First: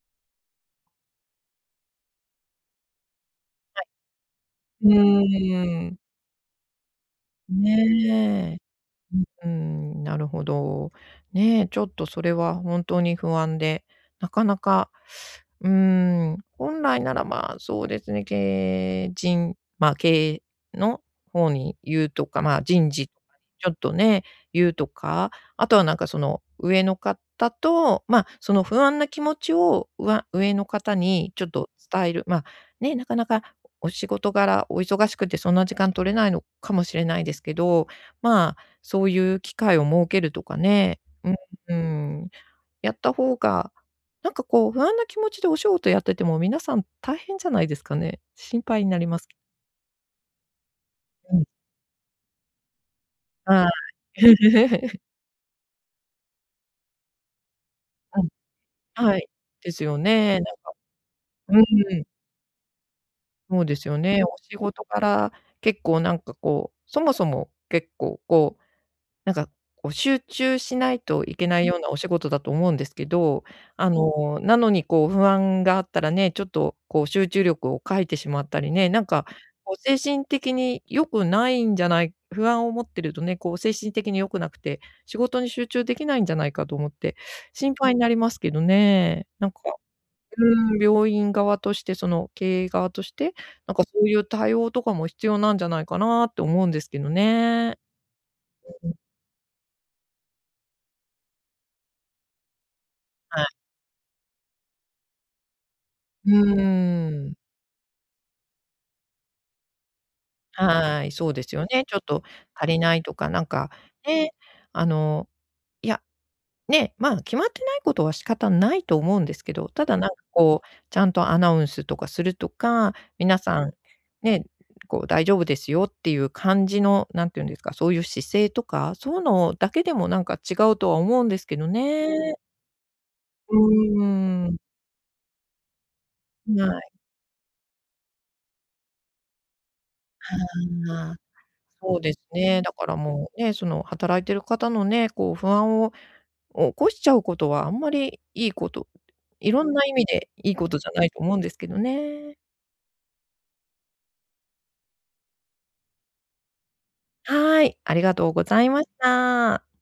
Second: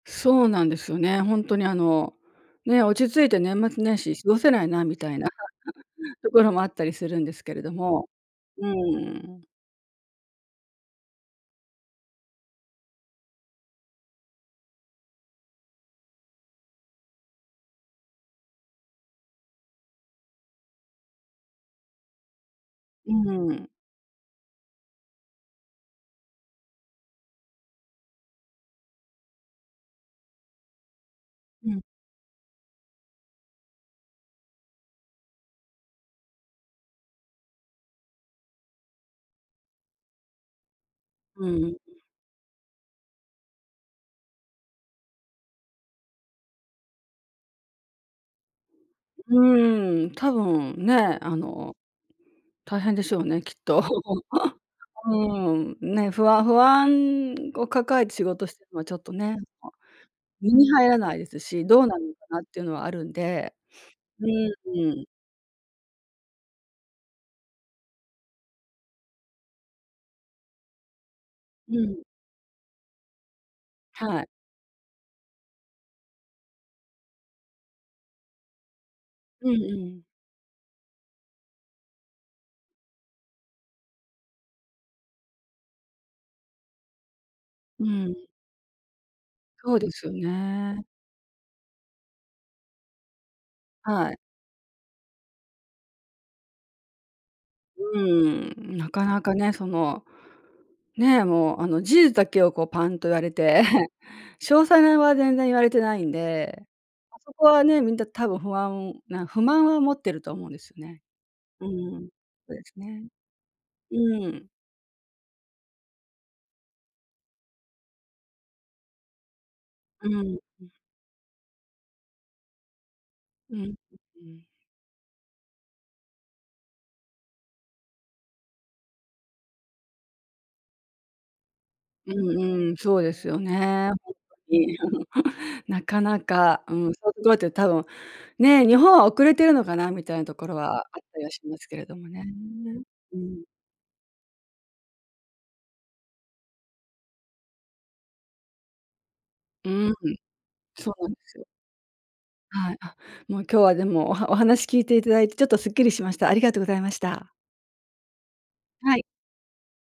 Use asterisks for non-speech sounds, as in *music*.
そうなんですよね。ほんとにあの、ね、落ち着いて年は末い。年始過ごせないなうみたいなーん。*chuckles* ところもあったりするんですけれども、ねえ、うーうん。うーん、なるほど。ね、ちょっとそれはほんとに不安で、なかなか、うーん、本来なら、まあ、そうですね、経営陣ま、経営のほうに言うとか、まあ、人事うとかりん。ちょっとね、言うとか、あとはなんかその、上のかたと、ま、その不安な気持ちを、うわ上のかたにちょっとうん。伝えるま、ね、なかなかお仕事柄、お忙しくてそんな時間取れないのかもしれないですけど、まあ、そういう機会を設けるとかね、ううん、ううん。ん、やった方が、なんかこう不安な気持ちでお仕事やってても皆さん大変じゃないですかね？心配になります。うーん、多分ね、あうん。の、大変でしょうね、きっはと。い。*laughs* *laughs* うん、ね、ふあ不安を抱えてう仕ん。事してんのはちょっとはい、ね。おですよね、な身んにか入らないですし、どううなんん。のかなっていうのはあるんで。そうですよね。うお仕ん、事うん。柄結構なんかこう、そもそも結構こう、なんかこう、集中しないといけないうようなおん。仕事だと思うんですけど、あはい。の、なのにこう不安があったらね、ちょっとこう集中力を欠いてしまったりね、なんかうんこうう精ん。神的に良くないんじゃない不安を持ってるとね、こう精神的に良くなくて、仕事に集中できないんじゃないかと思って心う配になん。りますけどね。なんかそうですようーん、ね。病院側として、その経営側として、なんかそうはいい。う対応とかも必要なんじゃないかなって思うんですけどね。うん、うなん。かなかね、その、ね、もうあの、事実だけをこうパンと言われはい。て、*chuckles* 詳細は全然言われてないんうで、ーあそん。こはね、みんな多分不安な不満は持ってると思うんですね。はい、そうですようね。ちょっん、とそうで足すりないね。とかなんか、うね、ん。あのいや、ね、まあ、決まってないことは仕方ないと思うんですけど、ただなうんかん、こう、う。ちゃんとアナウンスとかするとか、皆うさん、ん、ううん。ね、こう「大丈夫ですよ」っていう感じの、何て言うんですか、そういう姿勢とか、そうのだけでもなんか違うとは思うんですけどうね。んうん、そうですようね。ーほんとん。に。*chuckles* なかなかはうい。ん、そうごえて多分、ね、日本は遅れてるのかなみたいなところは、あっはあ、たりはしますけれどそうもですね、ね。だからうもう、ん。ね、その働いてる方のね、こう不安を起こしちゃうことはあんまりいいこと色うんな意ん、味でいいことじそゃうなないんでと思すうんよ。ですけどね。はい。あ、もう今日はでも、おはお話聞いていただいてちょっとスッキリしました。ありがとうございました。はい、ありがとうございましはい。た。